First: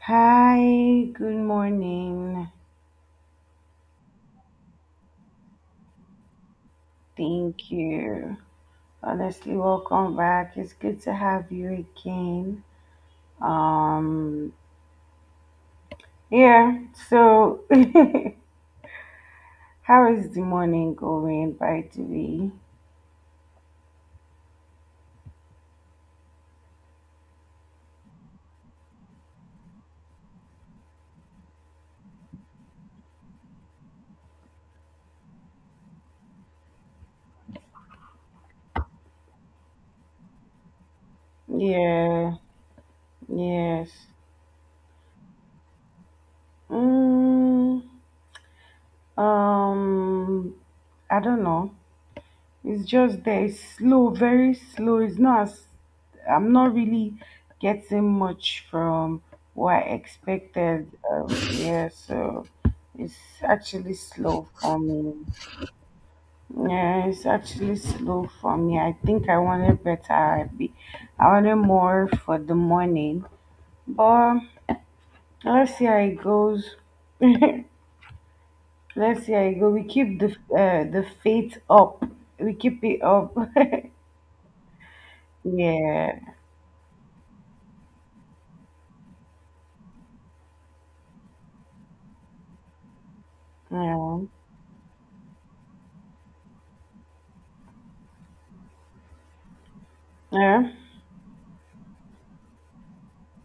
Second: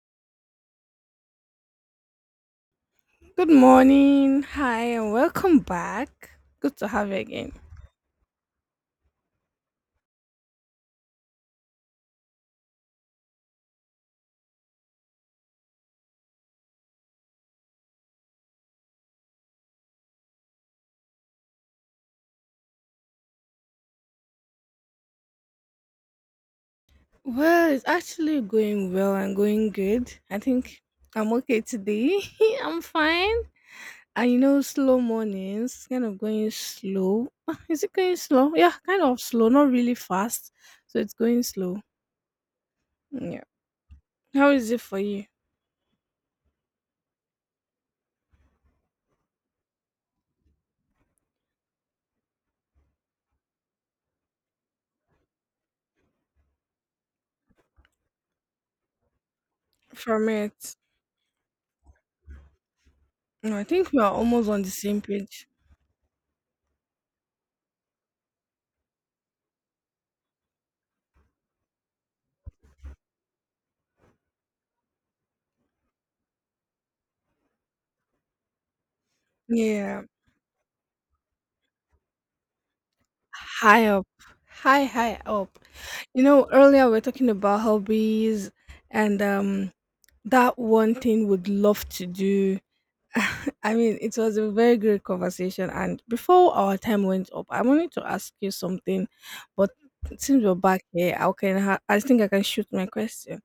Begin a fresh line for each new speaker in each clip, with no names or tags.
Hi, good morning.
Good morning. Hi, and welcome back. Good to have you again.
Thank you. Honestly, welcome back. It's good to have you again. Um, yeah, so how is the morning going, by the way?
Well, it's actually going well and going good. I think I'm okay today. I'm fine. And you know, slow mornings, kind of going slow. Ah, is it going slow? Yeah, kind of slow, not really fast. So it's going slow.
Yeah,
Yeah.
yes.
How is it for you
Mm, um, I don't know. It's just there. It's slow, very slow. It's not. As I'm not really getting much from what I
from it?
expected. Yeah, so it's
No, I think
actually
we are
slow
almost on the
for
same
me.
page.
Yeah, it's actually slow for me. I think I wanted better. I wanted more for the morning, but let's see how it goes. Let's see how it goes. We
Yeah.
keep the faith up. We keep it up.
High up. High, high up. You
Yeah,
know, earlier we were talking about hobbies and that one thing would love to do. I mean, it
yeah,
was a very great conversation. And before our time went up, I wanted to ask you something, but since we're
yeah,
back here, I think I can shoot my question.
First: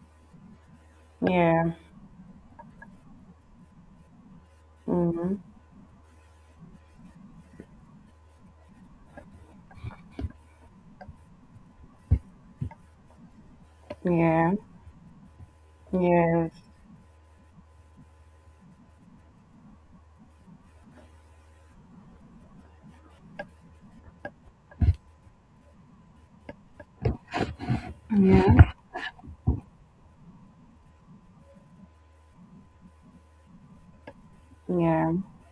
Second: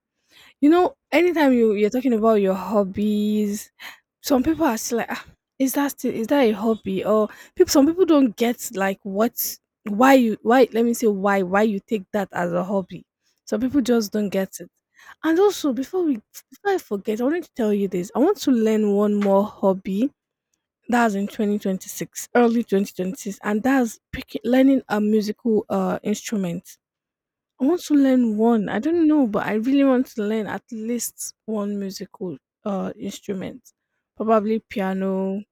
You know, anytime you
yeah.
you're talking about your hobbies, some people are still like, ah,
Hmm.
is that a hobby? Or some people don't get like what why you why let me say why you take that as a hobby. Some people just don't
Yeah.
get it. And also,
Yes.
before I forget, I wanted to tell you this. I want to learn one more hobby. That's in 2026, early 2026, and that's picking, learning a musical instrument. I want to learn one. I don't know, but I really want to learn at least one musical instrument. Probably
Yeah.
piano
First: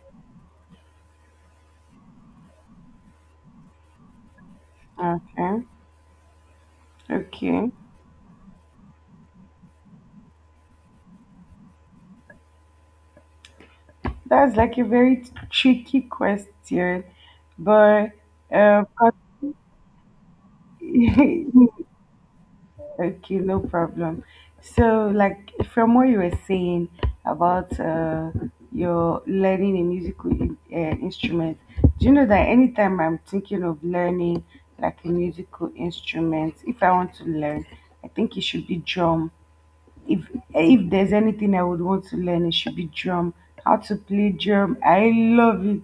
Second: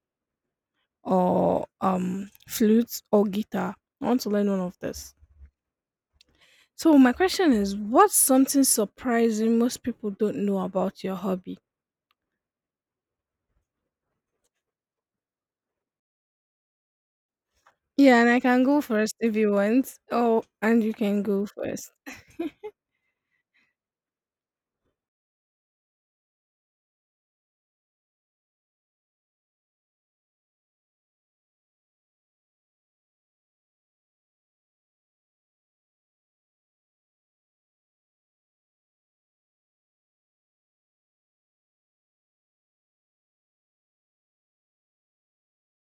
or flute or guitar. I want to learn one of this.
Okay.
So my question
Okay.
is, what's something surprising most people don't know about your hobby?
That's like a very tricky question, but
Yeah, and I can go
uh,
first
but-
if you want. Oh, and you can go first.
okay, no problem. So, like from what you were saying about your learning a musical instrument, do you know that anytime I'm thinking of learning like a musical instrument, if I want to learn, I think it should be drum. If if there's anything I would want to learn, it should be drum. How to play drum. I love it.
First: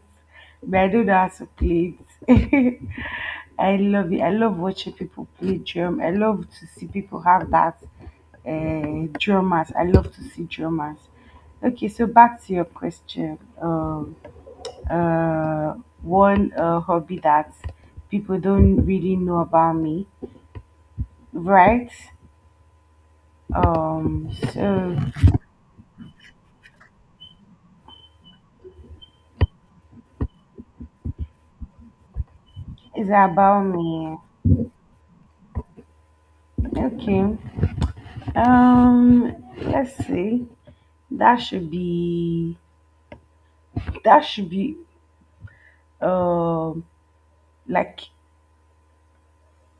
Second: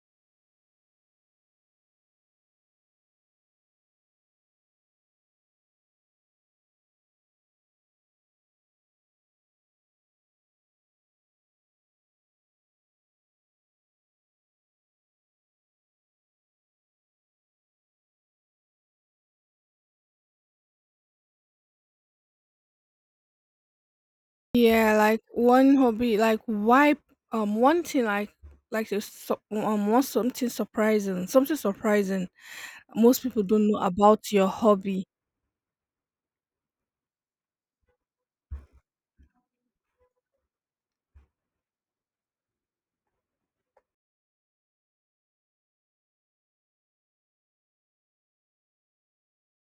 But I don't know how to play it. I love it. I love watching people play drum. I love to see people have that drummers. I love to see drummers. Okay, so back to your question. Uh, one hobby that people don't really know about me, right? Um, so
Yeah, like one hobby, like why one thing like to su- want something surprising
it's
most people
about
don't know
me.
about your hobby.
Okay. Um, let's see. That should be that should be um like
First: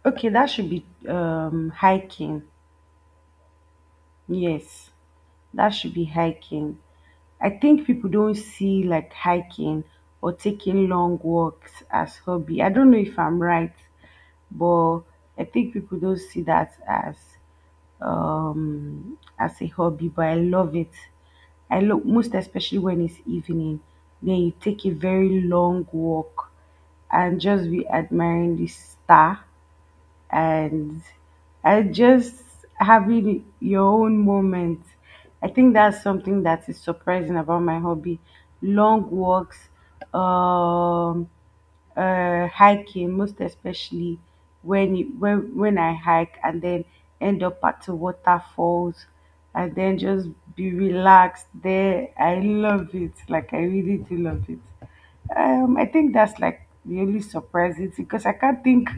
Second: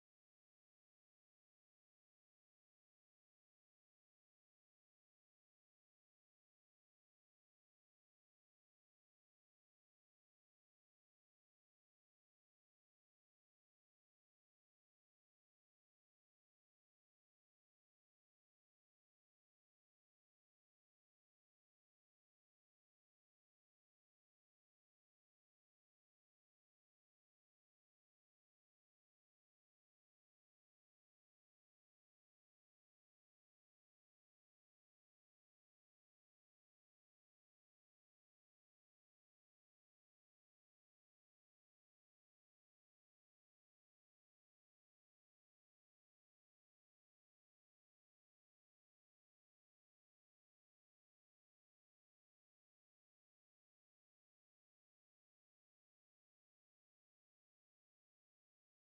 okay, that should be hiking. Yes. That should be hiking. I think people don't see like hiking or taking long walks as hobby. I don't know if I'm right, but I think people don't see that as a hobby, but I love it. I love most especially when it's evening. Then you take a very long walk and just be admiring the star, and and just having your own moment. I think that's something that is surprising about my hobby. Long walks, um, hiking, most especially when you, when I hike and then end up at the waterfalls and then just be relaxed there. I love it. Like, I really do love it. I think that's like really surprising because I can't think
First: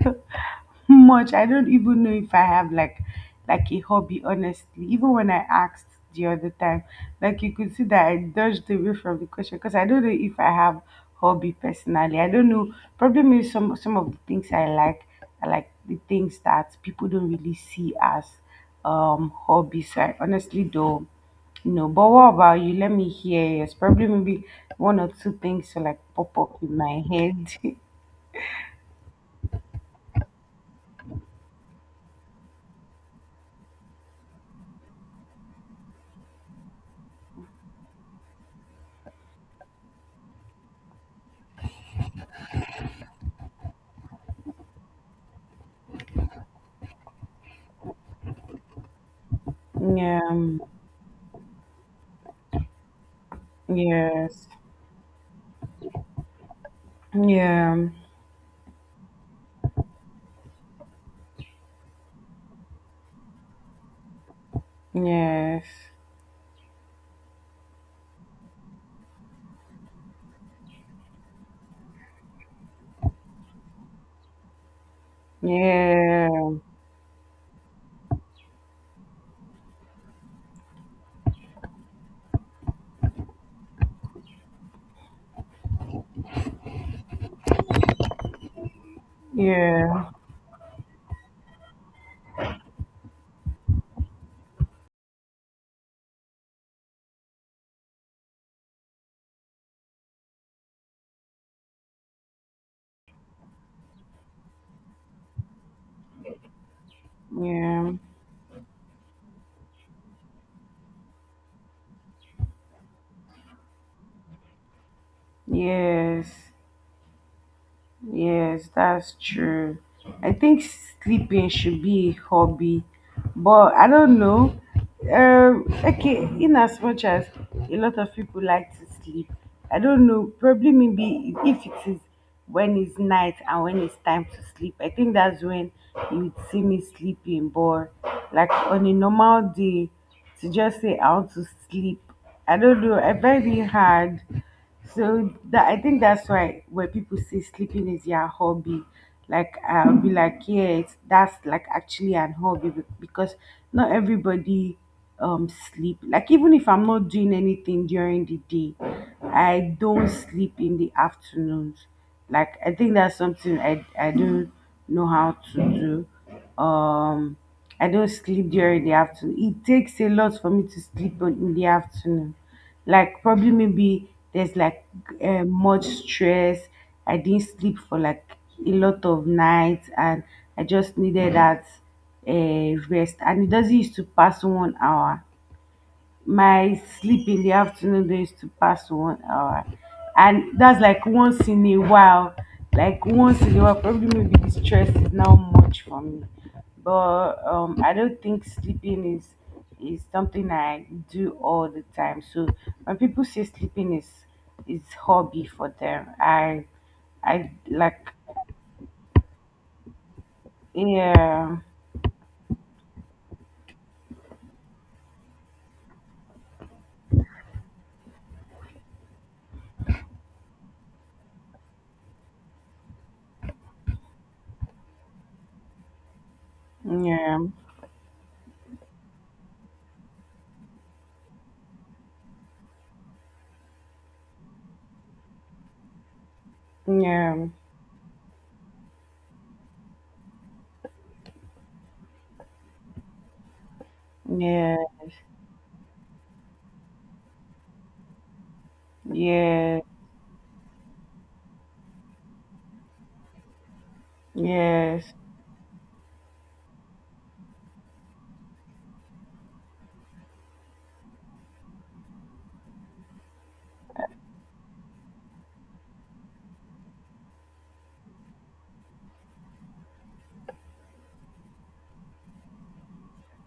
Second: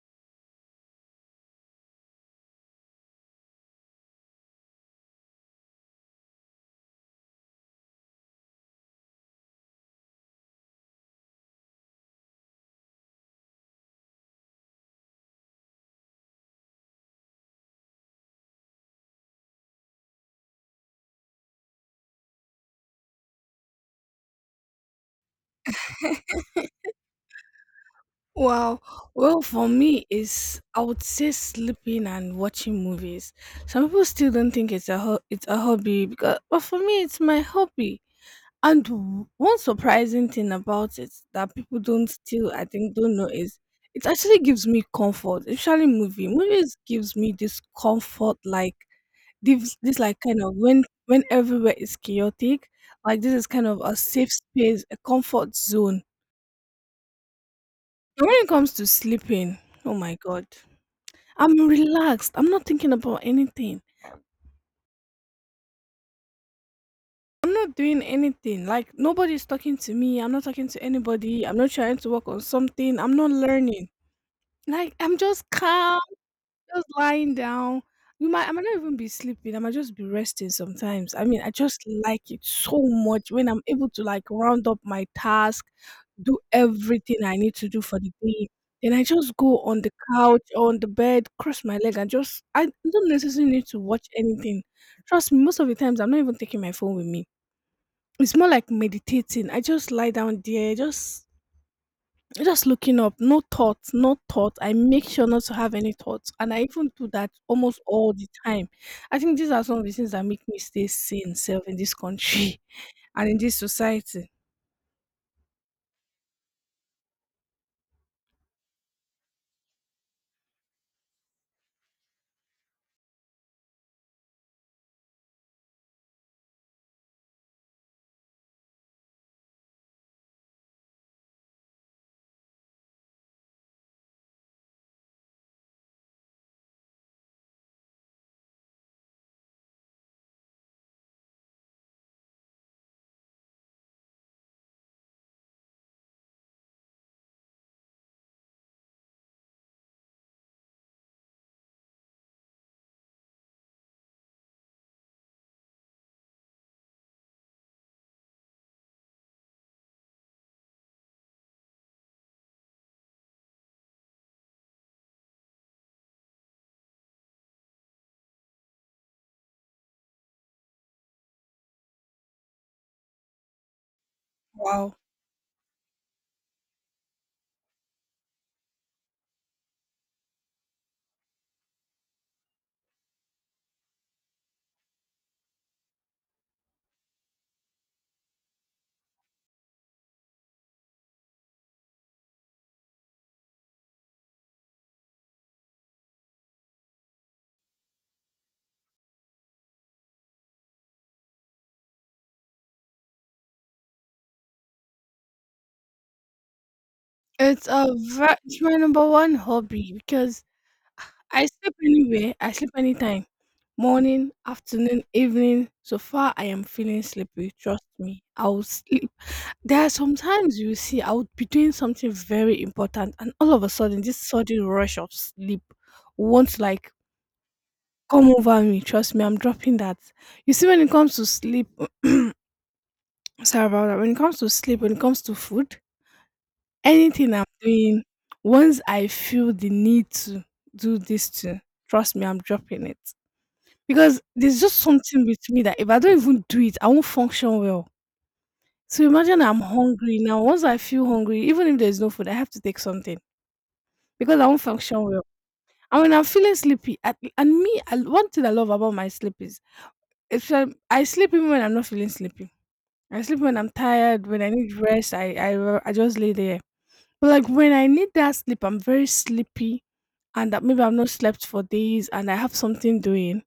much. I don't even know if I have like a hobby, honestly. Even when I asked the other time, like, you could see that I dodged away from the question because I don't know if I have hobby personally. I don't know. Probably maybe some of the things I like are like the things that people don't really see as hobbies. So I honestly don't know. But what about you? Let me hear yours. Probably maybe one or two things to like pop up in my head.
Well, well, for me is I would say sleeping and watching movies. Some people still don't think it's a hobby because but for me it's my hobby. And one surprising thing about it that people don't still, I think, don't know is it actually gives me comfort, especially movie. Movies gives me this comfort, like this, this
yeah.
like kind of
um,
when everywhere is chaotic, like this is kind of a safe
Yes.
space, a comfort zone.
Yeah.
And when it comes to sleeping, oh my god, I'm relaxed. I'm not thinking about anything.
Yes.
I'm not doing anything. Like nobody's talking to me. I'm not talking to anybody. I'm not trying to work on something. I'm not learning. Like I'm just calm,
Yeah.
just lying down. You might I might not even be sleeping. I might just be resting sometimes. I mean, I just like it so much when I'm able to like round up my task, do everything I need to do for the day. Then I just go on the
Yeah.
couch or on the bed, cross my leg, and just I don't necessarily need to watch anything. Trust me, most of the times I'm not even taking my phone with me. It's more like meditating. I just lie down there, just looking up, no thoughts, no thoughts. I make sure not to have any thoughts, and I even do that almost
Yeah.
all the time. I think these are some of the things that make me stay sane self in this country and in this society.
Yes. Yes, that's true. I think sleeping should be a hobby, but I don't know. Okay, in as much as a lot of people like to sleep, I don't know. Probably maybe if it is when it's night and when it's time to sleep, I think that's when you would see me sleeping. But like on a normal day, to just say I want to sleep, I don't know. I find it hard. So that I think that's why when people say sleeping is your hobby, like I'll be like, yeah, it's, that's like actually an hobby because not everybody sleep. Like even if I'm not doing anything during the day, I don't sleep in the afternoons. Like I think that's something I don't know how to do. I don't sleep during the afternoon. It takes a lot for me to sleep in the afternoon. Like probably maybe there's like
Wow.
much stress. I didn't sleep for like a lot of nights, and I just needed that rest. And it doesn't used to pass 1 hour, my sleep in the afternoon do used to pass 1 hour. And that's like once in a while. Like once in a while, probably maybe the stress is now much for me. But I don't think sleeping is something I do all the time. So when people say sleeping is hobby for them, I like
It's my number one hobby because I
yeah,
sleep anywhere. I sleep anytime, morning, afternoon, evening. So far, I am feeling sleepy. Trust me, I'll sleep. There are sometimes you see, I would be doing something very important, and all of a sudden, this sudden rush of sleep won't like
yeah,
come over me. Trust me, I'm dropping that. You see, when it comes to sleep, sorry about that. When it comes to sleep, when it comes to food, anything I'm
yeah,
doing, once I feel the need to do this too, trust me, I'm dropping it because there's
yeah,
just something with me that if I don't even do it, I won't function well. So imagine I'm
yeah,
hungry now. Once I feel hungry, even if there's no food, I have to take something, because I won't function
yes,
well. And when I'm feeling sleepy, I, and me, I, one thing I love about my sleep is if I, I sleep even when I'm not feeling sleepy. I sleep when I'm tired, when I need rest, I just lay there. But like when I need that sleep, I'm very sleepy and that maybe I've not slept for days and I have something doing.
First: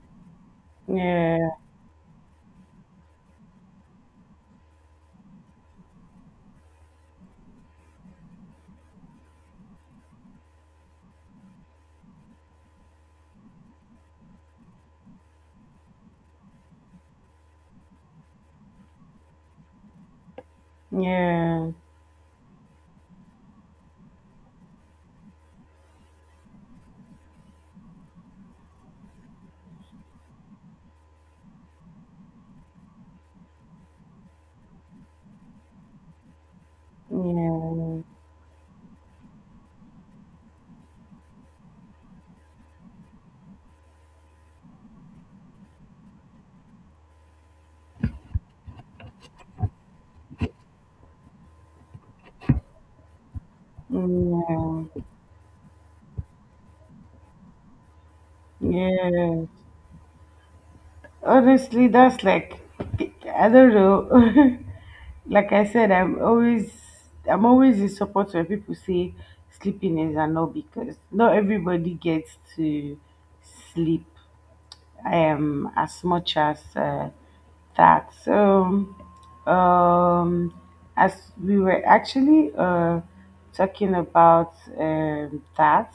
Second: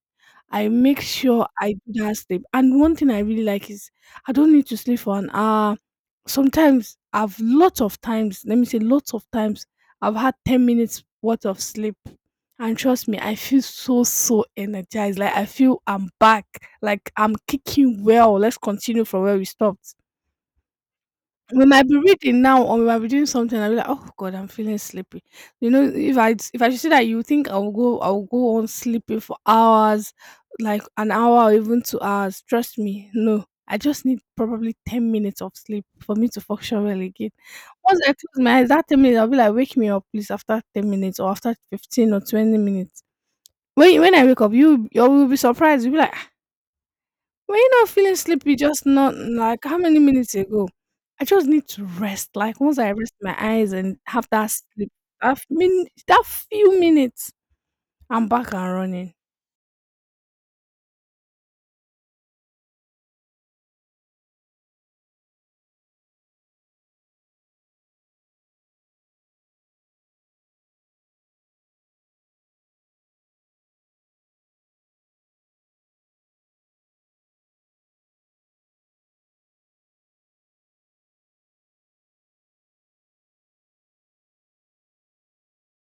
I make sure
yeah,
I do that sleep. And one thing I really like is I don't need to sleep for an hour. Sometimes I've lots of times, let me say lots of times, I've had 10 minutes worth of sleep. And trust me, I feel so, so energized. Like I feel I'm back. Like I'm kicking well. Let's continue from where we stopped. We
yeah.
might be reading now or we might be doing something. I'll be like, oh God, I'm feeling sleepy. You know, if I should say that you think I'll go on sleeping for hours, like an hour or even 2 hours. Trust me, no. I just need probably 10 minutes of sleep for me to function well again.
Yeah,
Once I close my eyes, that 10 minutes I'll be like, wake me up please after 10 minutes or after 15 or 20 minutes. When I wake up, you will be surprised. You'll be like, were you not feeling sleepy just not like how many minutes ago? I just need to rest. Like once I rest my eyes and have that
yeah,
sleep, that few minutes, I'm back and running.
yeah. Honestly, that's like, I don't know. Like I said, I'm always in support when people say sleeping is a no because not everybody gets to sleep. As much as that. So, um, as we were actually talking about that,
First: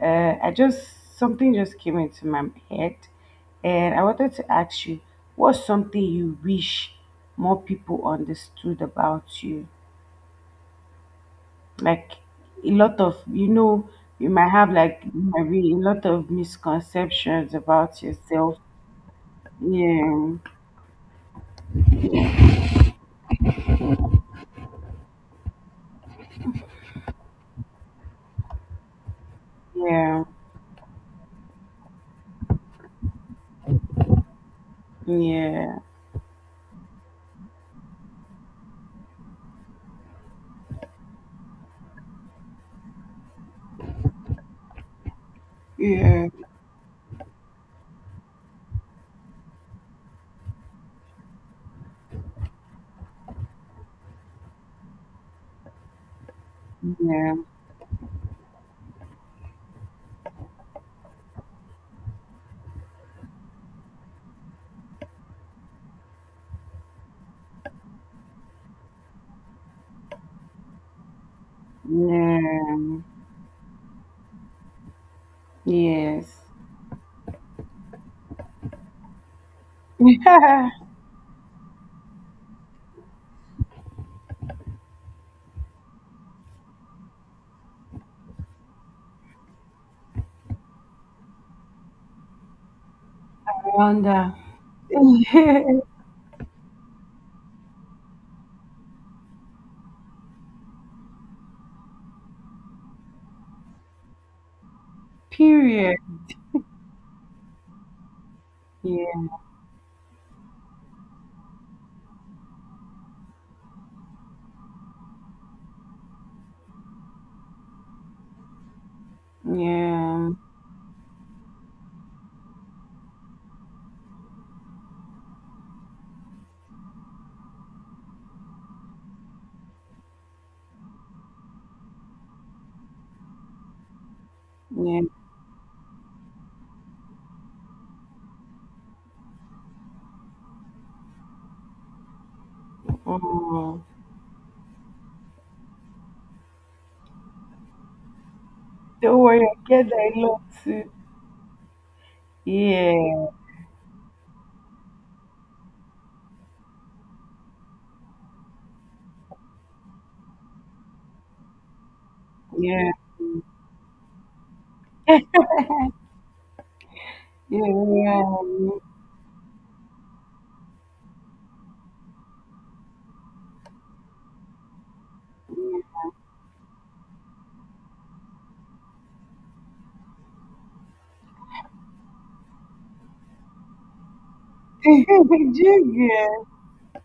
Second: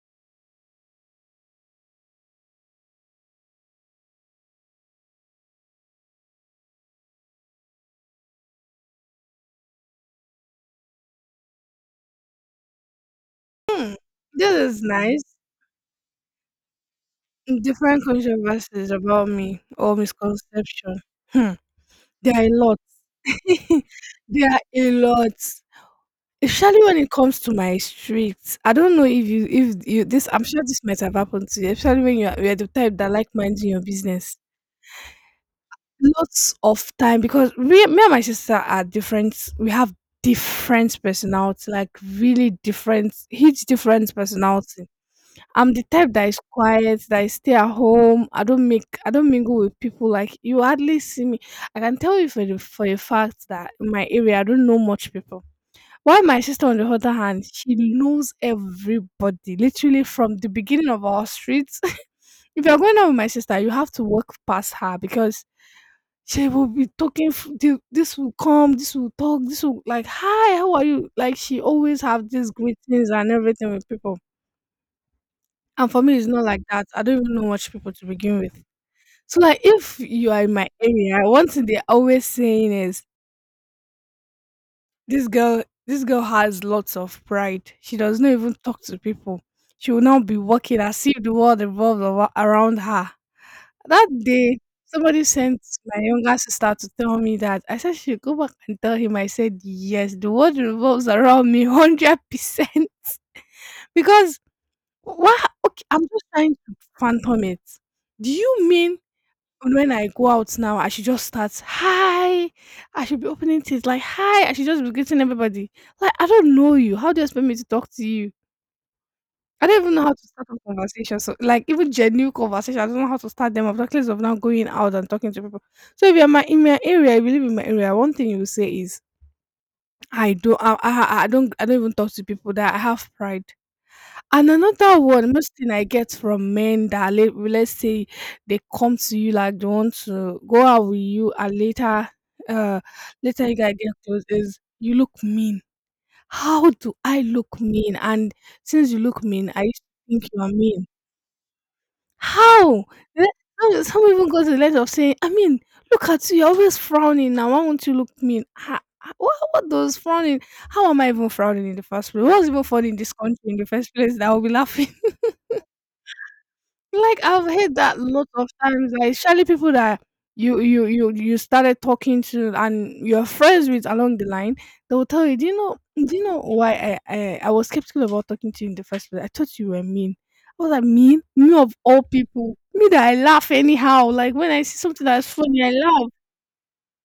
uh, I just something just came into my head, and I wanted to ask you, what's something you wish more people understood about you? Like, a lot of, you know,
Hmm.
you might
This
have
is
like
nice.
maybe a lot of misconceptions
Different
about yourself.
controversies about me or
Yeah.
misconception. Hmm. There are a lot. There are a lot. Especially when it comes to my streets. I don't know if you
Yeah,
this I'm sure this might have happened to you, especially when you're the type that like minding your business.
yeah,
Lots of time because we me and my sister are different. We have different personality, like really different, huge different personality. I'm the type that
yeah,
is quiet, that I stay at home. I don't mingle with people. Like you hardly see me. I can tell you for a fact that in my area I don't know much people. While my sister, on the other
yeah,
hand, she knows everybody, literally from the beginning of our streets. If you're going out with my sister, you have to walk past her because she will be talking. This will come. This will talk. This will like, hi, how are you? Like she always have these
yeah,
greetings and everything with people. And for me, it's
yes.
not like that. I don't even know much people to begin with. So like, if you are in my
I
area, one thing they're always saying is, this girl, has lots of pride. She does not even talk to people. She will not be walking as if the world around her. That
wonder.
day, somebody sent my younger sister to tell me that. I said she should go back and tell him. I said yes, the world revolves around me 100%. Because what? Okay,
Period.
I'm just trying to phantom it. Do you mean
Yeah,
and when I go out now, I should just start hi. I should be opening things like hi. I should just be greeting everybody. Like I don't know you. How do you expect me to talk to you? I don't even know how to
yeah,
start a conversation. So like even genuine conversation, I don't know how to start them. I've not of now going out and talking to people. So if you're my in my area, I believe in my area, one thing you will say is I do. I don't even talk to people that I have pride. And another
yeah.
one, most thing I get from men that let's say they come to you like they want to go out with you and later uh later you guys
Mm.
get close is, you look mean. How do I look mean? And since you
Don't
look
worry,
mean, I
I
used to
get that a
think you
lot
are mean.
too.
How? Le
Yeah,
How is how even got to the length of saying, "I mean, look at you, you're always frowning now, why won't you look mean?" Ha ha, what does frowning, how am I even frowning in the first place? What's even funny
yeah,
in this country in the first place that I will be laughing? Like, I've heard that
yeah.
lot of times, like, surely people that you started talking to and you're friends with along the line, they will tell you, do you know why I was skeptical about talking to you in the first place? I thought you were mean." I was like, "Mean? Me of all people? Me that I laugh anyhow. Like when I see something that's funny, I laugh."
Jiggy.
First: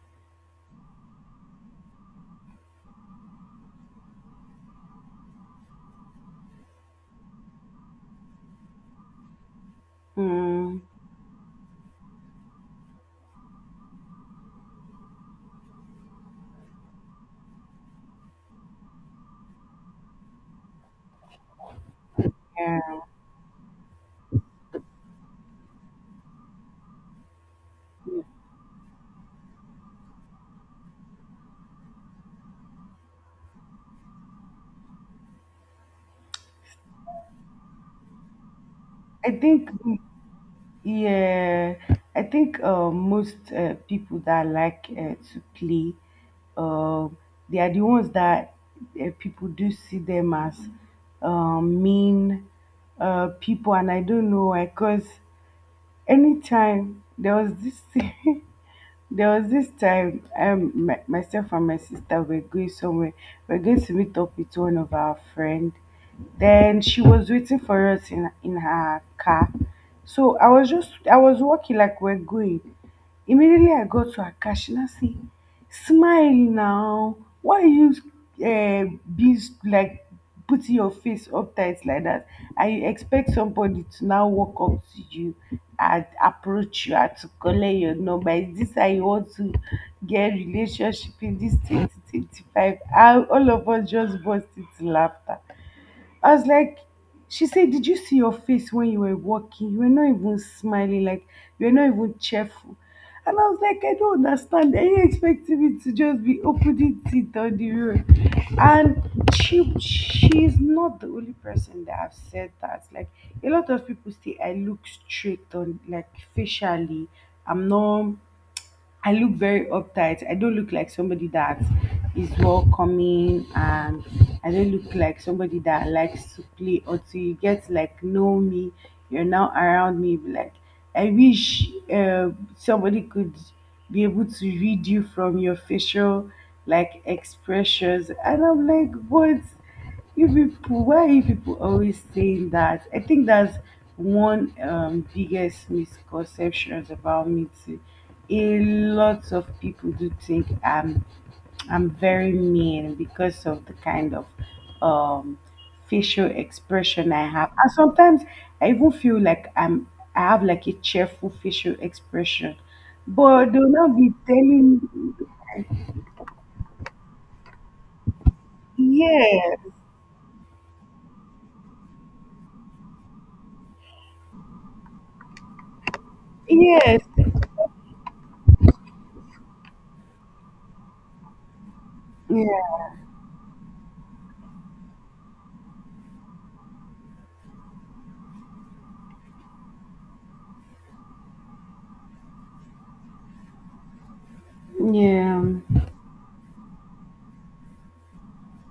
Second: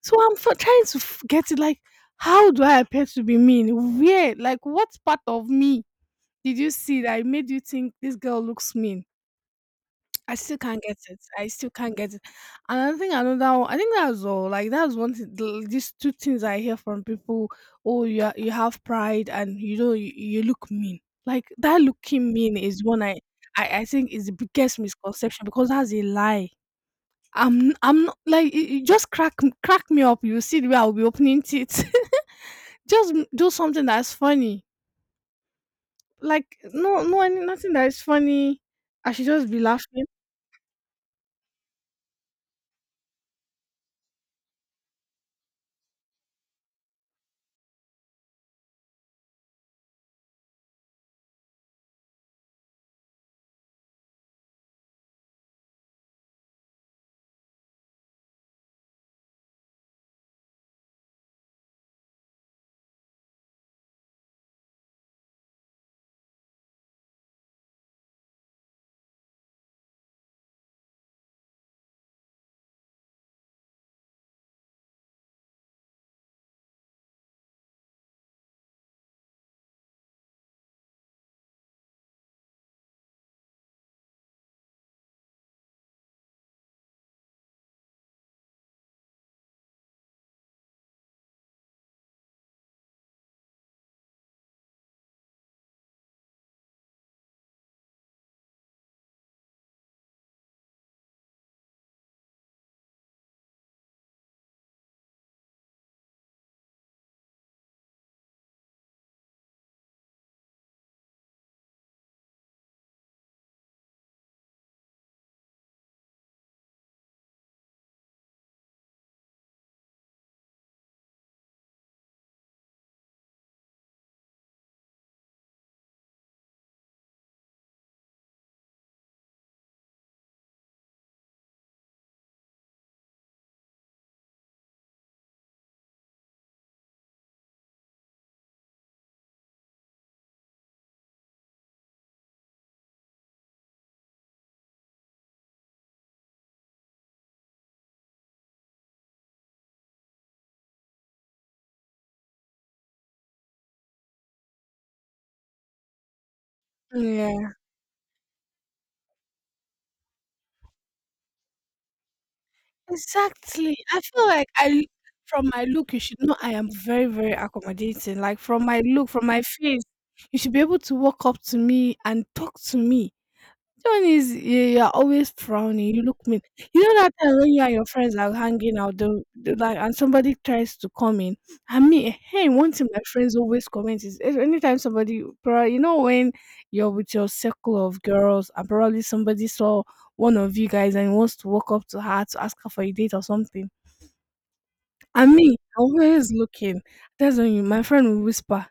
So trying to get it. Like, how do I appear to be mean? Where? Like, what part of me did you see that made you think this girl looks mean? I still can't
Mm,
get it. I still can't get it. And I think another one, I think that's all. Like that's one thing. These two things I hear from people. Oh, you are, you have pride, and you know you look mean. Like that looking mean is
yeah.
one I think is the biggest misconception because that's a lie. I'm not, like it just crack me up. You see the way I'll be opening teeth. just do something that's funny. Like no, nothing that is funny. I should
I
just be
think,
laughing.
yeah, I think most people that like to play, um, they are the ones that people do see them as mean people, and I don't know why. Cause anytime there was this thing, there was this time my, myself and my sister were going somewhere. We are going to meet up with one of our friend. Then she was waiting for us in her car. So I was walking like we're going. Immediately I got to her car, she now see, smile now, why you be like putting your face uptight like that, and you expect somebody to now walk up to you and approach you and to collect your number? Is this how you want to get relationship in this 2025? And all of us just burst into laughter. I was like, she said, did you see your face when you were walking? You were not even smiling, like, you were not even cheerful. And I was like, I don't understand. Are you expecting me to just be opening teeth on the road? And she's not the only person that have said that. Like, a lot of people say I look straight on, like, facially. I'm not, I look very uptight. I don't look like somebody that is welcoming, and I don't look like somebody that likes to play until you get to, like, know me. You're now around me. Be like, I wish somebody could be able to read you from your facial like expressions, and I'm like, what? You people, why are you people always saying that? I think that's one biggest misconceptions about me too. A lot of people do think I'm very mean because of the kind of um facial expression I have.
Yeah.
And sometimes I even feel like I have like a cheerful facial expression, but they'll
Exactly.
not
I
be
feel like
telling.
from my look, you should know I am very, very accommodating. Like from my look, from my
Yes,
face, you should be able to walk up to me and talk to me. John is you're always frowning. You look mean. You
yes,
know that time when you and your friends are hanging out, like, and somebody tries to come in. I mean, hey, one
yeah,
thing my friends always comment is if anytime somebody, probably, you know, when you're with your circle of girls, and probably somebody saw one of you guys and wants to walk up to her to ask her for a date or something. I
yeah.
mean, always looking. That's when you, my friend will whisper.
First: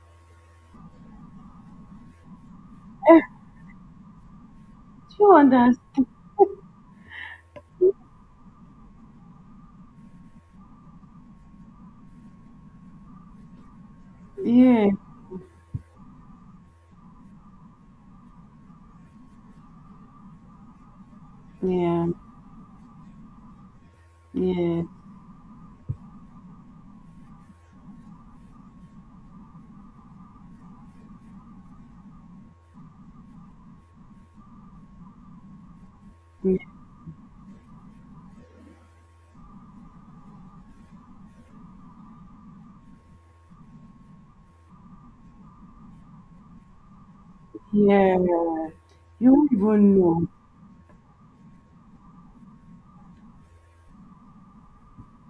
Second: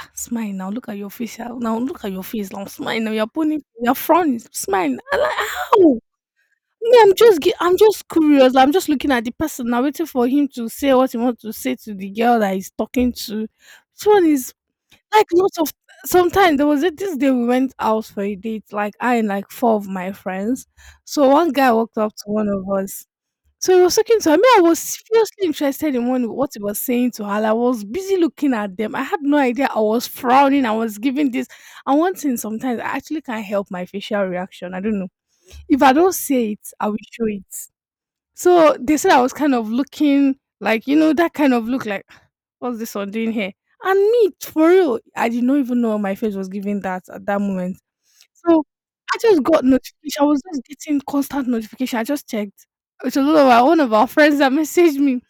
"Ah, smile now, look at your face. Ah, now look at your face. Now smile now. You're pulling, you're frowning. Smile." I'm like,
You
how?
understand?
Me, I'm just curious. I'm just looking at the person now, waiting for him to say what he wants to say to the girl that he's talking to. This one is
Yeah,
like lots of sometimes there was a, this day we went out for a date, like I and like four of my friends. So one guy walked
yeah,
up to one of us. So he was talking to her. Me, I was
yeah,
seriously interested in one, what he was saying to her. Like, I was busy looking at them. I had no idea. I was frowning. I was giving this. And one thing sometimes I actually can't help my facial reaction. I don't know. If I don't say it, I will show it. So they said I was kind of looking like, you know, that kind of look like, what's this one doing here? And me, for real, I did not even know my face was giving that at that moment.
yeah.
So I
You
just
won't
got
even
notification. I
know.
was just getting constant notification. I just checked. It's a lot of our, one of our friends that messaged me,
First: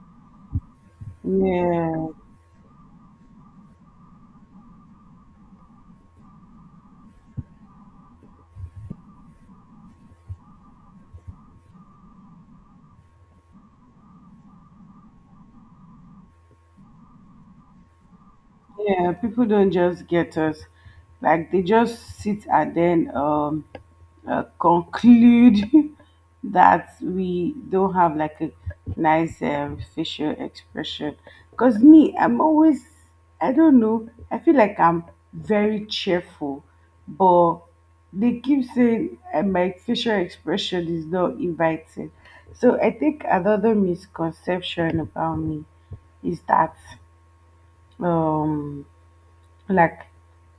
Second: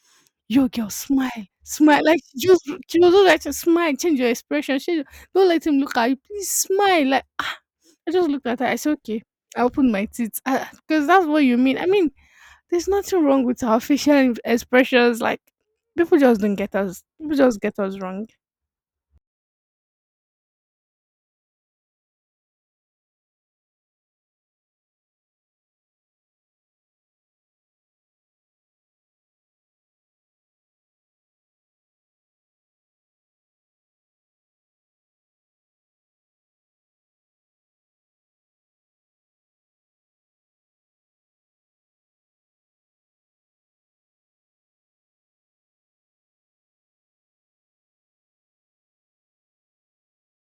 "Yo, girl, smile, smile."
Yeah.
Like, she was just like, to smile, change your expression. She, don't let him look at you. Please smile. Like, ah. I just looked at her. I said, okay. I opened my teeth. Because that's what you mean. I mean, there's nothing wrong with our facial expressions. Like people just don't get us. People just get us wrong.
Yeah, people don't just get us. Like they just sit and then conclude that we don't have like a nice facial expression. Because me, I'm always, I don't know, I feel like I'm very cheerful, but they keep saying my facial expression is not inviting. So I think another misconception about me is that. Um, like,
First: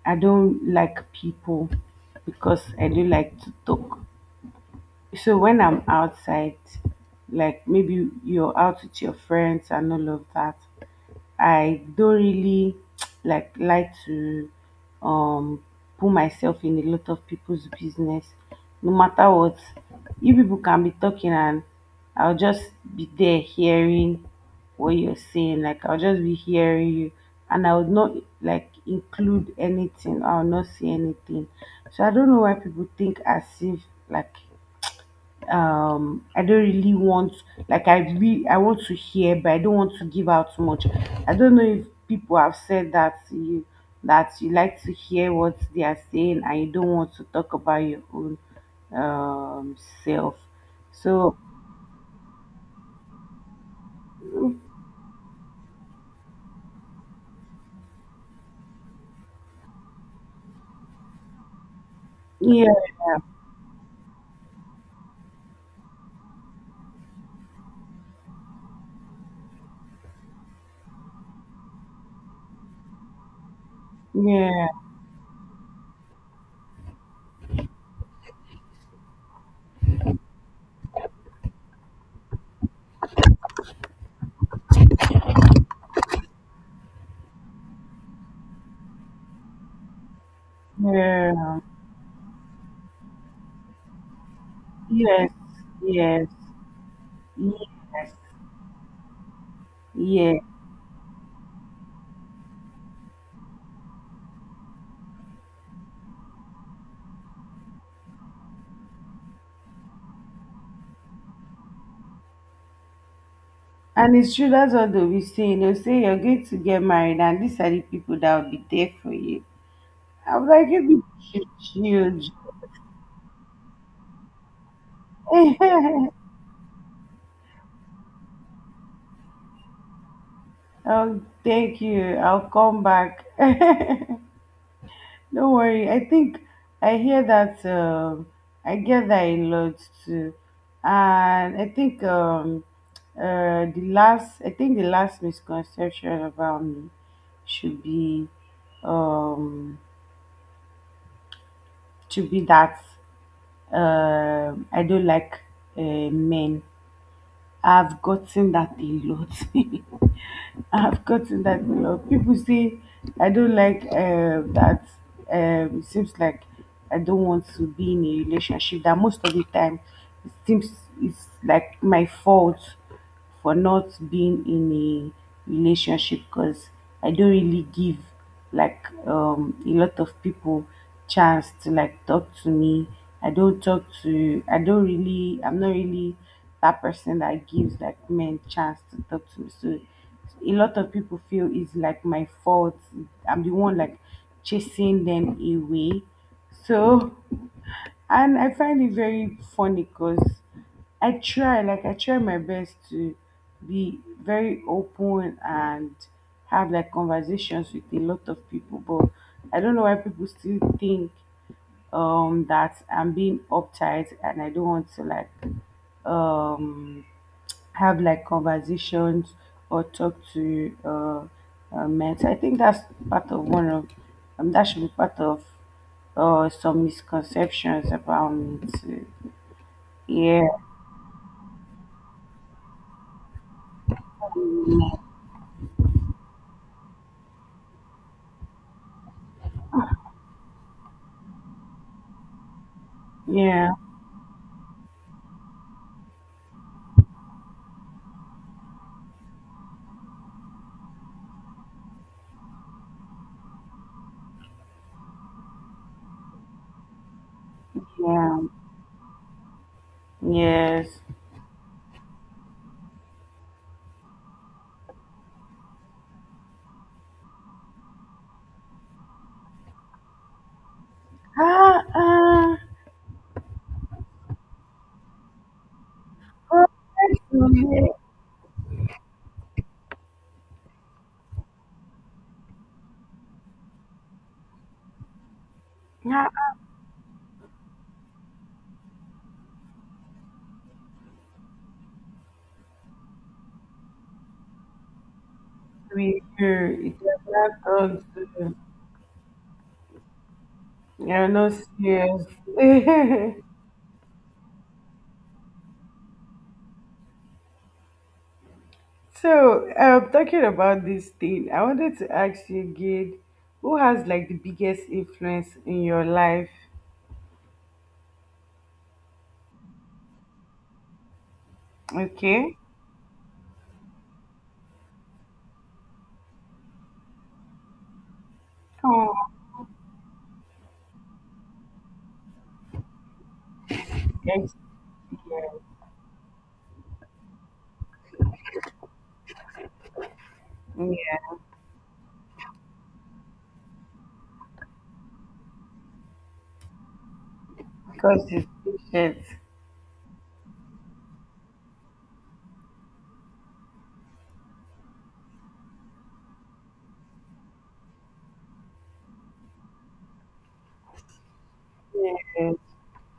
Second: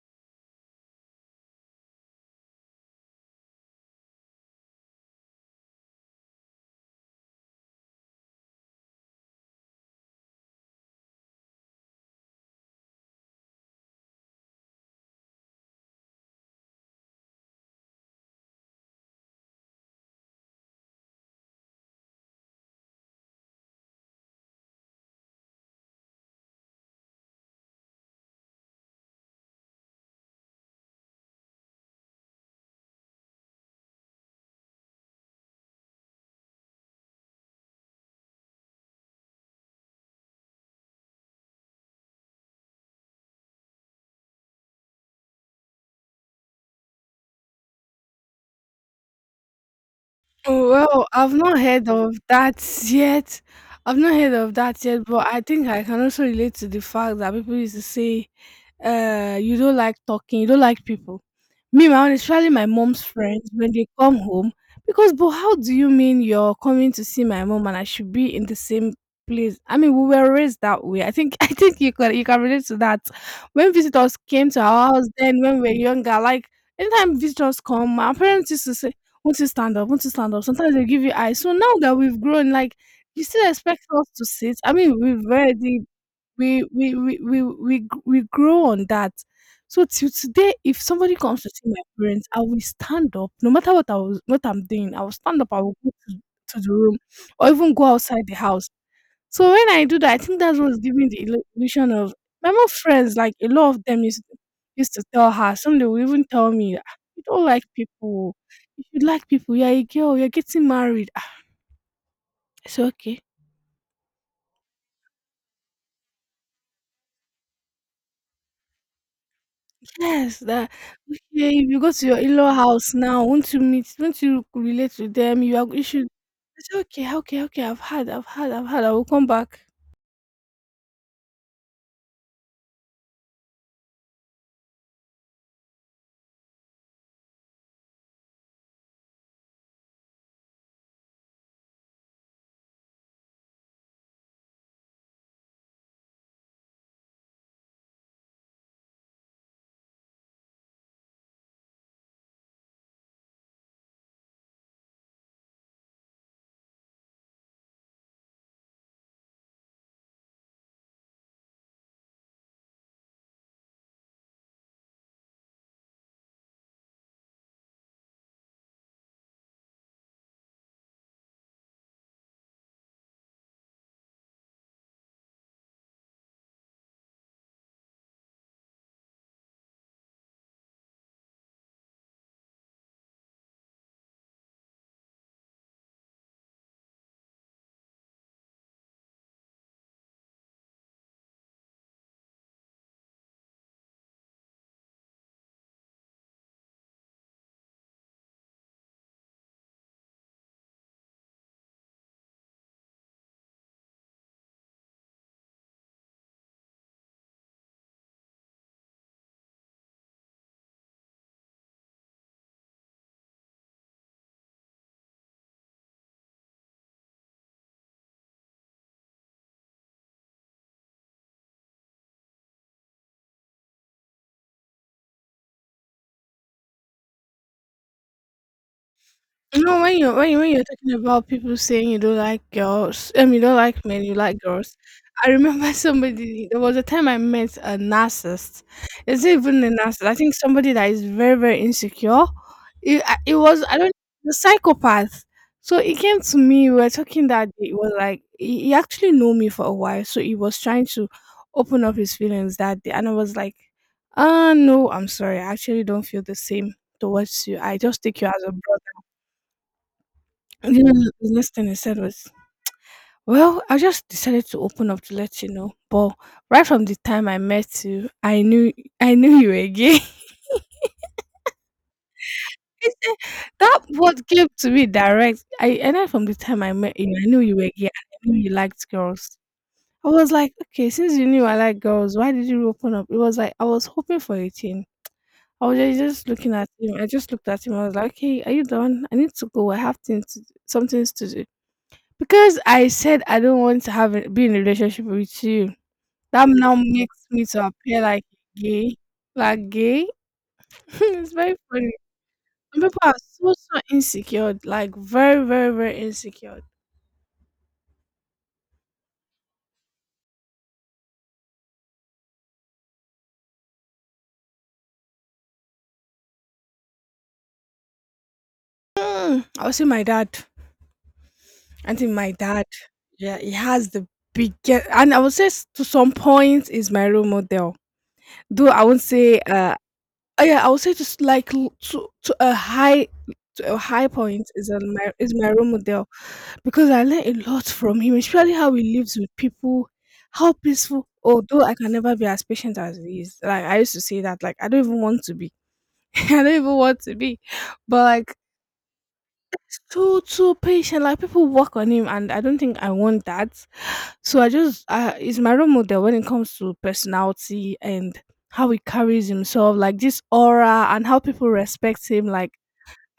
I don't like people because I do like to talk. So when I'm outside, like maybe you're out with your friends and all of that, I don't really like to um put myself in a lot of people's business, no matter what. You people can be talking and I'll just be there hearing what you're saying. Like I'll just be hearing you, and I would not like include anything. I'll not say anything. So I don't know why people think as if like I don't really want like I really, I want to hear, but I don't want to give out too much. I don't know if people have said that to you, that you like to hear what they are saying and you don't want to talk about your own um self.
Oh, well, I've
So,
not heard of that yet. I've not heard of that yet, but I think I can also relate to the fact that people used to say, you don't like talking, you don't like people. Me, my own, especially my
yeah,
mom's friends, when they come home, because, but how do you mean you're coming to see my mom and I should be in the same place? I mean, we were raised that way. I think, I think you can relate to that. When visitors came to
yeah,
our house, then when we were younger, like, anytime visitors come, my parents used to say, won't you stand up? Won't you stand up? Sometimes they give you eyes. So now that we've grown, like you still expect us to sit. I mean, we've already we grow on that. So till today, if somebody comes to
yeah,
see my parents, I will stand up. No matter what I was what I'm doing, I will
yes,
stand up. I will go
yes,
to the room or even go
yes,
outside the house. So when I do that, I think
yes.
that's what's giving the illusion of my more friends, like a lot of them used to, used to tell her, some they will even tell me, "Ah, you don't like people. You should like people. You're a girl, you're getting married. Ah," I said, okay.
And it's true, that's what they'll be saying. They'll say you're going to get married and these are the people that will be there for you.
Yes,
I'm like,
that
you be chill,
okay, if you go to your
chill.
in-law house now, won't you relate to them? You should
Oh,
I said, okay, I've had, I will come back.
thank you. I'll come back. Don't worry. I think I hear that. I get that a lot too, and I think the last. I think the last misconception about me should be um should be that I don't like uh, men. I've gotten that a lot. I have gotten that a lot. People say I don't like that. It seems like I don't want to be in a relationship, that most of the time, it seems it's like my fault for not being in a relationship, because I don't really give like a lot of people chance to like talk to me. I don't talk to I don't really I'm not really that person that gives like men chance to talk to me, so a lot of people feel it's like my fault. I'm the one like chasing them away, so. And I find it very funny, because I try my best to be very open and have like conversations with a lot of people, but I don't know why people still think that I'm being uptight and I don't want to like um have like conversations or talk to men. So I think that's part of one of that should be part of some misconceptions about me too.
No, when you when you
Yeah,
when you're talking about people saying you don't like girls, I mean you don't like men, you like girls. I remember somebody. There was a time I met a narcissist. It's not even a narcissist. I think somebody that is very very insecure. It, I- it was
yeah,
I don't the psychopath. So he came to me. We were talking that day. It was like he actually knew me for a while, so he was trying to open up his feelings that day, and I was like, no, I'm sorry. I actually don't feel the same towards you. I just take you
yeah,
as a brother, and then
yes.
the next thing he said was, "Well, I just decided to open up to let you know. But right from the time I met you, I knew you were gay."
Ah, ah,
He said, that what came to me direct. I and then from the time
oh,
I met you,
that's
I knew
so
you were gay.
weird.
I knew you liked girls. I was like, okay, since you knew I like girls, why did you open up? It was like I was hoping for a thing. I was just
Ah,
looking at him. I just looked at him. I was like, okay, are you done? I need to go. I have things to, some things to do. Because I said I don't want to be in a relationship with you.
we
That now
do. It
makes
does
me
not
to appear like
you.
gay. Like gay.
You're
It's
not
very funny.
serious.
Some people are so so insecure, like very, very, very insecure.
So, talking about this thing, I wanted to ask you again, who has like the biggest influence in your life?
Mm, I would say my dad. I think my
Okay.
dad, yeah, he has the biggest, and I would say to some point is my role model. Though I won't
Oh,
say, oh yeah, I would say just like to a high point
yes,
is a, my is my
yes.
role model because I learn a lot from him, especially how he lives with people, how peaceful.
Yeah,
Although I can never be as patient as he is, like I used to say that, like I don't even want to be, I don't even want to be, but
because
like
it's patient.
too patient. Like people work on him, and I don't think I want that. So I just, I, is my role model when it comes to personality and how he carries himself, like this aura and how people respect him. Like
Yes.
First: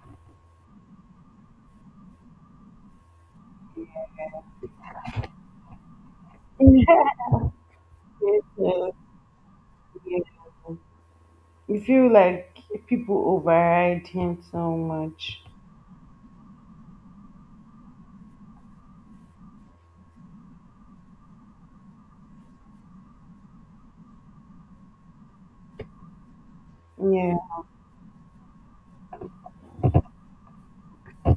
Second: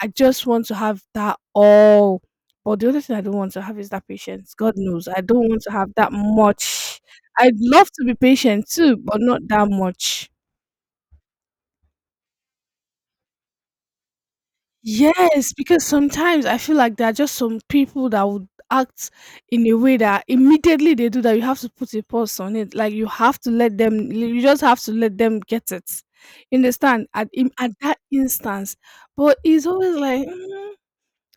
I just want to have that all. But the other thing I don't want to have is that patience. God knows. I don't want to have that much.
Yes,
I'd love to be patient
yes,
too, but not that
yes.
much.
You feel like people override him so much.
Yes, because sometimes I feel like there are just some people that would act in a way that immediately they do that, you have to put a pause on it. Like you have to let them, you just have to let them get it. You understand? At
Yeah,
in- at that instance, but it's always like, "Mm,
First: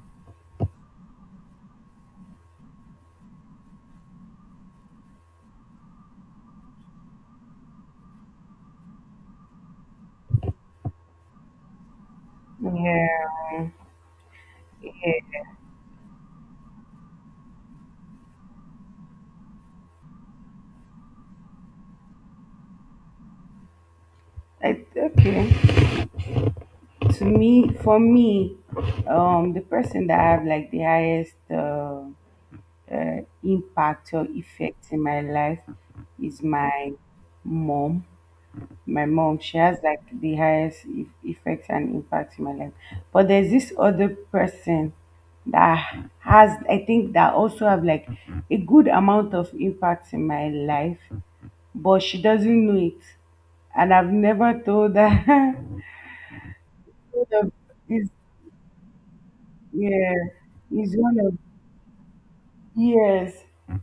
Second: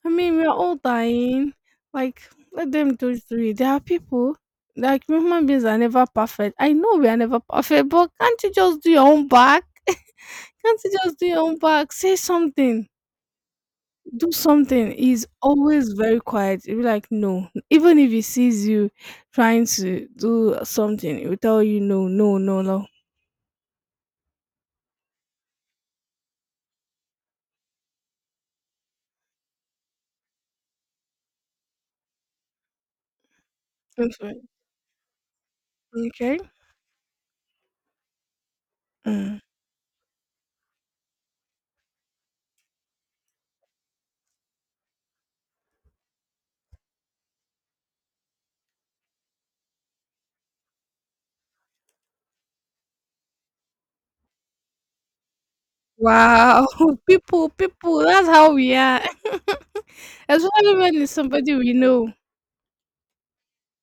I mean, we're all dying. Like, let them do it through it. There are people, like, human beings are never perfect. I know we are never perfect, but can't you just do your own back? Can't you just do your own back? Say something.
yeah.
Do something." He's always very quiet. He'll be like, no. Even if he sees you trying to do something, he'll tell you, no, no, no, no.
Okay. To me, for me, the person that I have like the highest impact or
Okay.
effect in my life
Okay.
is my mom. My
Mm.
mom, she has like the highest effect and impact in my life. But there's this other person that has, I think, that also have like a good amount of impact in my life, but she doesn't know it, and I've never told her.
Wow.
One
People,
of-
people,
is
that's how we are.
Yeah,
Especially
is
when it's
one of
somebody we know.
yes.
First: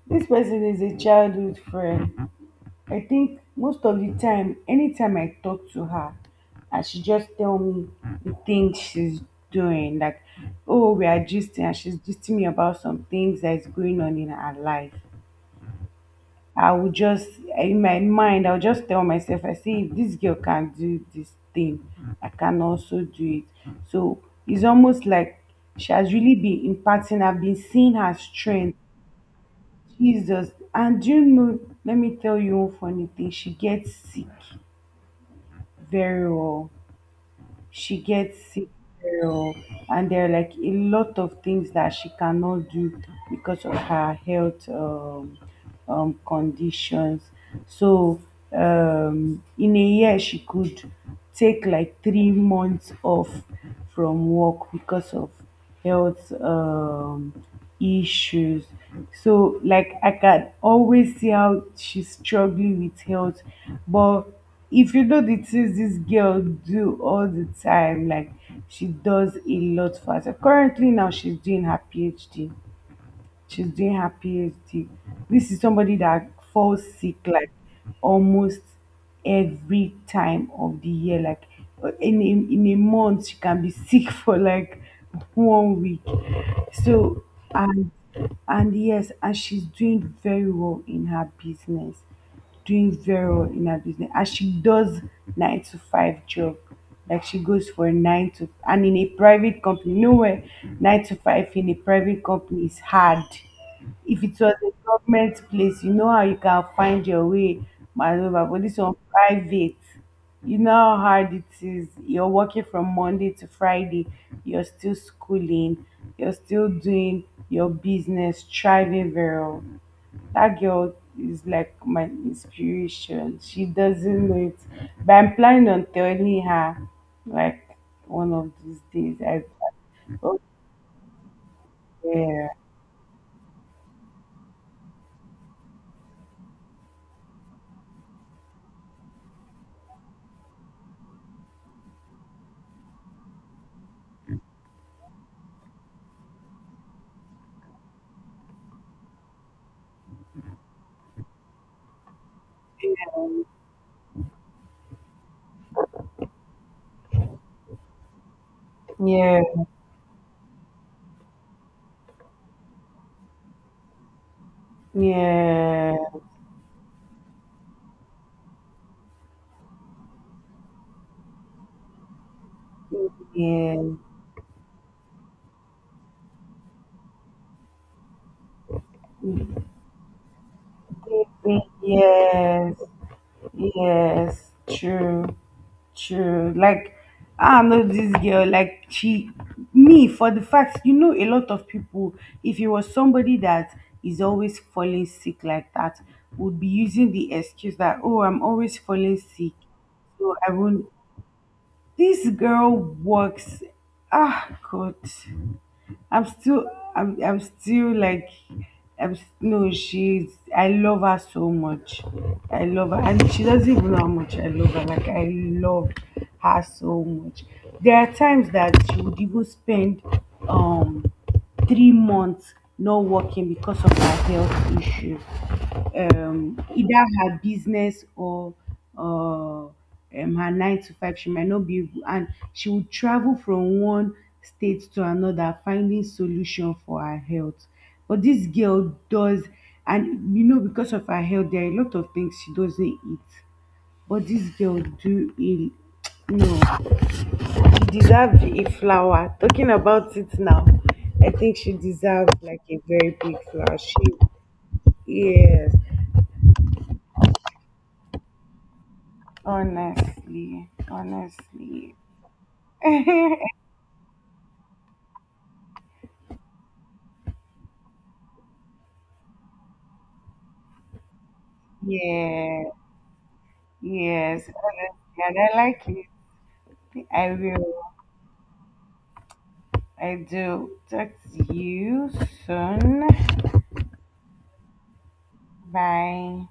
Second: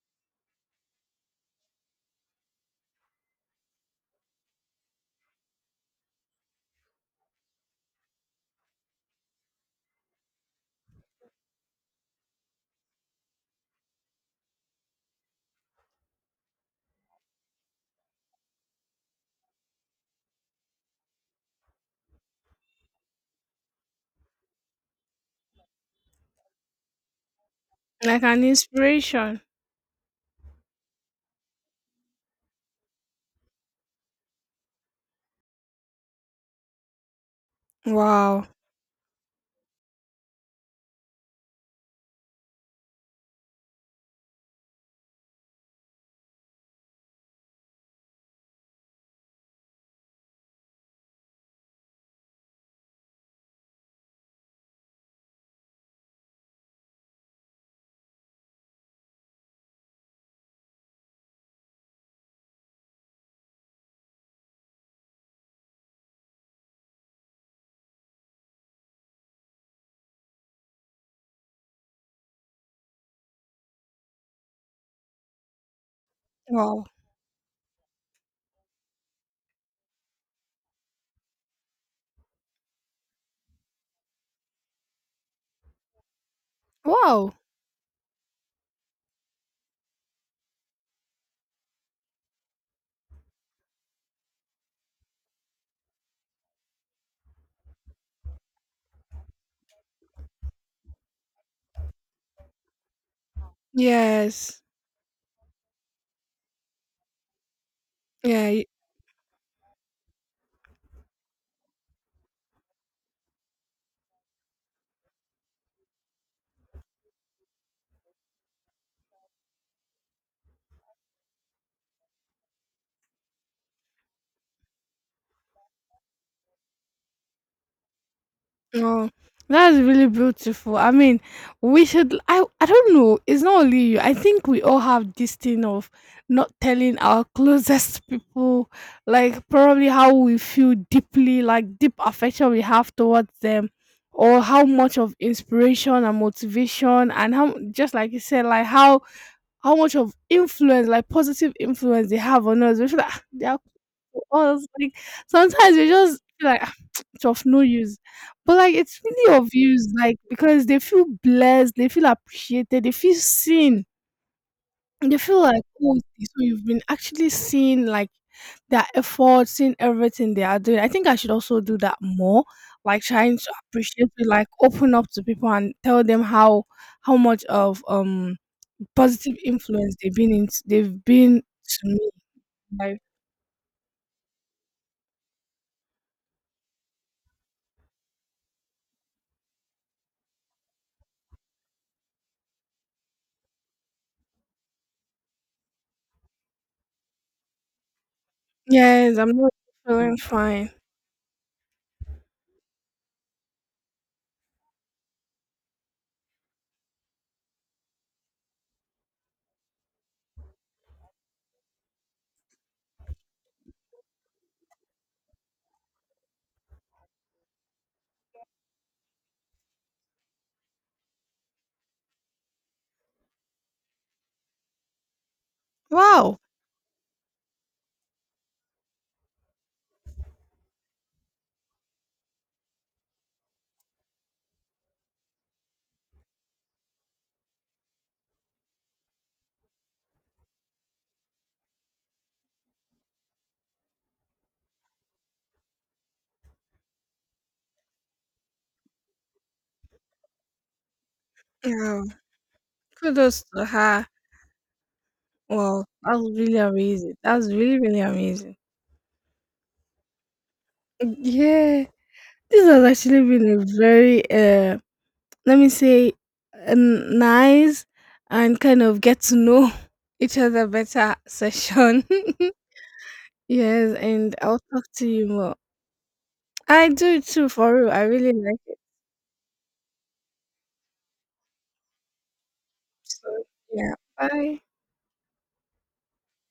This person is a childhood friend. I think most of the time, anytime I talk to her, and she just tell me the things she's doing, like, oh, we are gisting, and she's gisting me about some things that is going on in her life. I would just, in my mind, I would just tell myself, I say, if this girl can do this thing, I can also do it. So it's almost like she has really been imparting, I've been seeing her
Like an
strength.
inspiration.
Jesus. And do you know, let me tell you one funny thing, she gets sick very well. She gets
Wow.
sick very well, and there are like a lot of things that she cannot do because of her health, conditions. So, in a year, she could take like 3 months off from work because of health issues. So like, I can always see how she's struggling with health, but if you know the things this girl do all the time, like, she does a lot for herself. Currently now, she's doing her PhD. This is somebody that falls
Wow.
sick like almost every time of the year. Like, in a month, she can be sick for like 1 week. So,
Wow.
and and, yes, and she's doing very well in her business and she does nine to five job. Like, she goes for nine to, and in a private company. Nowhere nine to five in a private company is hard. If it was
Yes.
a government place, you know how you can find your way, maneuver.
Yeah.
But
y-
this one private, you know how hard it is. You're working from Monday to Friday, you're still schooling, you're still doing your business, thriving very well. That girl is like my inspiration. She doesn't know it, but I'm planning on telling her like one of these
No.
days.
That's really
Oh
beautiful. I mean, we should
yeah,
I don't know. It's not only you. I think we all have this thing of not telling our closest people like probably how we feel deeply, like deep affection we have towards them or how much of inspiration and motivation and how just like you said, like how much of influence, like positive influence they have on us. We feel like, "Ah, they are cool to us." Like sometimes we just feel like, "Ah," it's of no use. But like it's really
yeah,
of use, like because they feel blessed, they feel appreciated, they feel seen. They feel like,
yeah,
oh, so you've been actually seen like their efforts, seeing everything they are doing. I think I should also do that more, like trying to
yeah,
appreciate, like open up to people and tell them how much of positive influence they've
yeah,
been to me.
yes.
Like
Yes, true, true. Like I'm not this girl. Me for the fact, you know, a lot of people. If it was somebody that is always falling sick like that, would be using the excuse that, oh, I'm always falling
yes, I'm not
sick,
feeling
so I
fine.
won't. This girl works. Ah, God. I'm still I'm still like I'm s- no she's I love her so much. I love her, and she doesn't even know how much I love her. Like, I love her so much. There are times that she would even spend um 3 months not working because of her health issue.
Wow!
Either her business or uh, um, her nine to five, she might not be able, and she would travel from one state to another finding solution for her health. But this girl does, and because of her health, there are a lot of things she doesn't eat. But this girl do a no. She deserves a flower. Talking about it now, I think she
Yeah,
deserves like a very big
kudos to
flower.
her.
Yes,
Wow, that's really amazing. That's really, really amazing.
honestly,
Yeah,
honestly.
this has actually been a very, let me say, nice and kind of get to know each other better session.
Yeah,
Yes, and
yes,
I'll talk to
honestly.
you
And I
more.
like it.
I do
I
too,
will.
for real. I really like it.
I do. Talk to you soon.
So, yeah, bye.
Bye.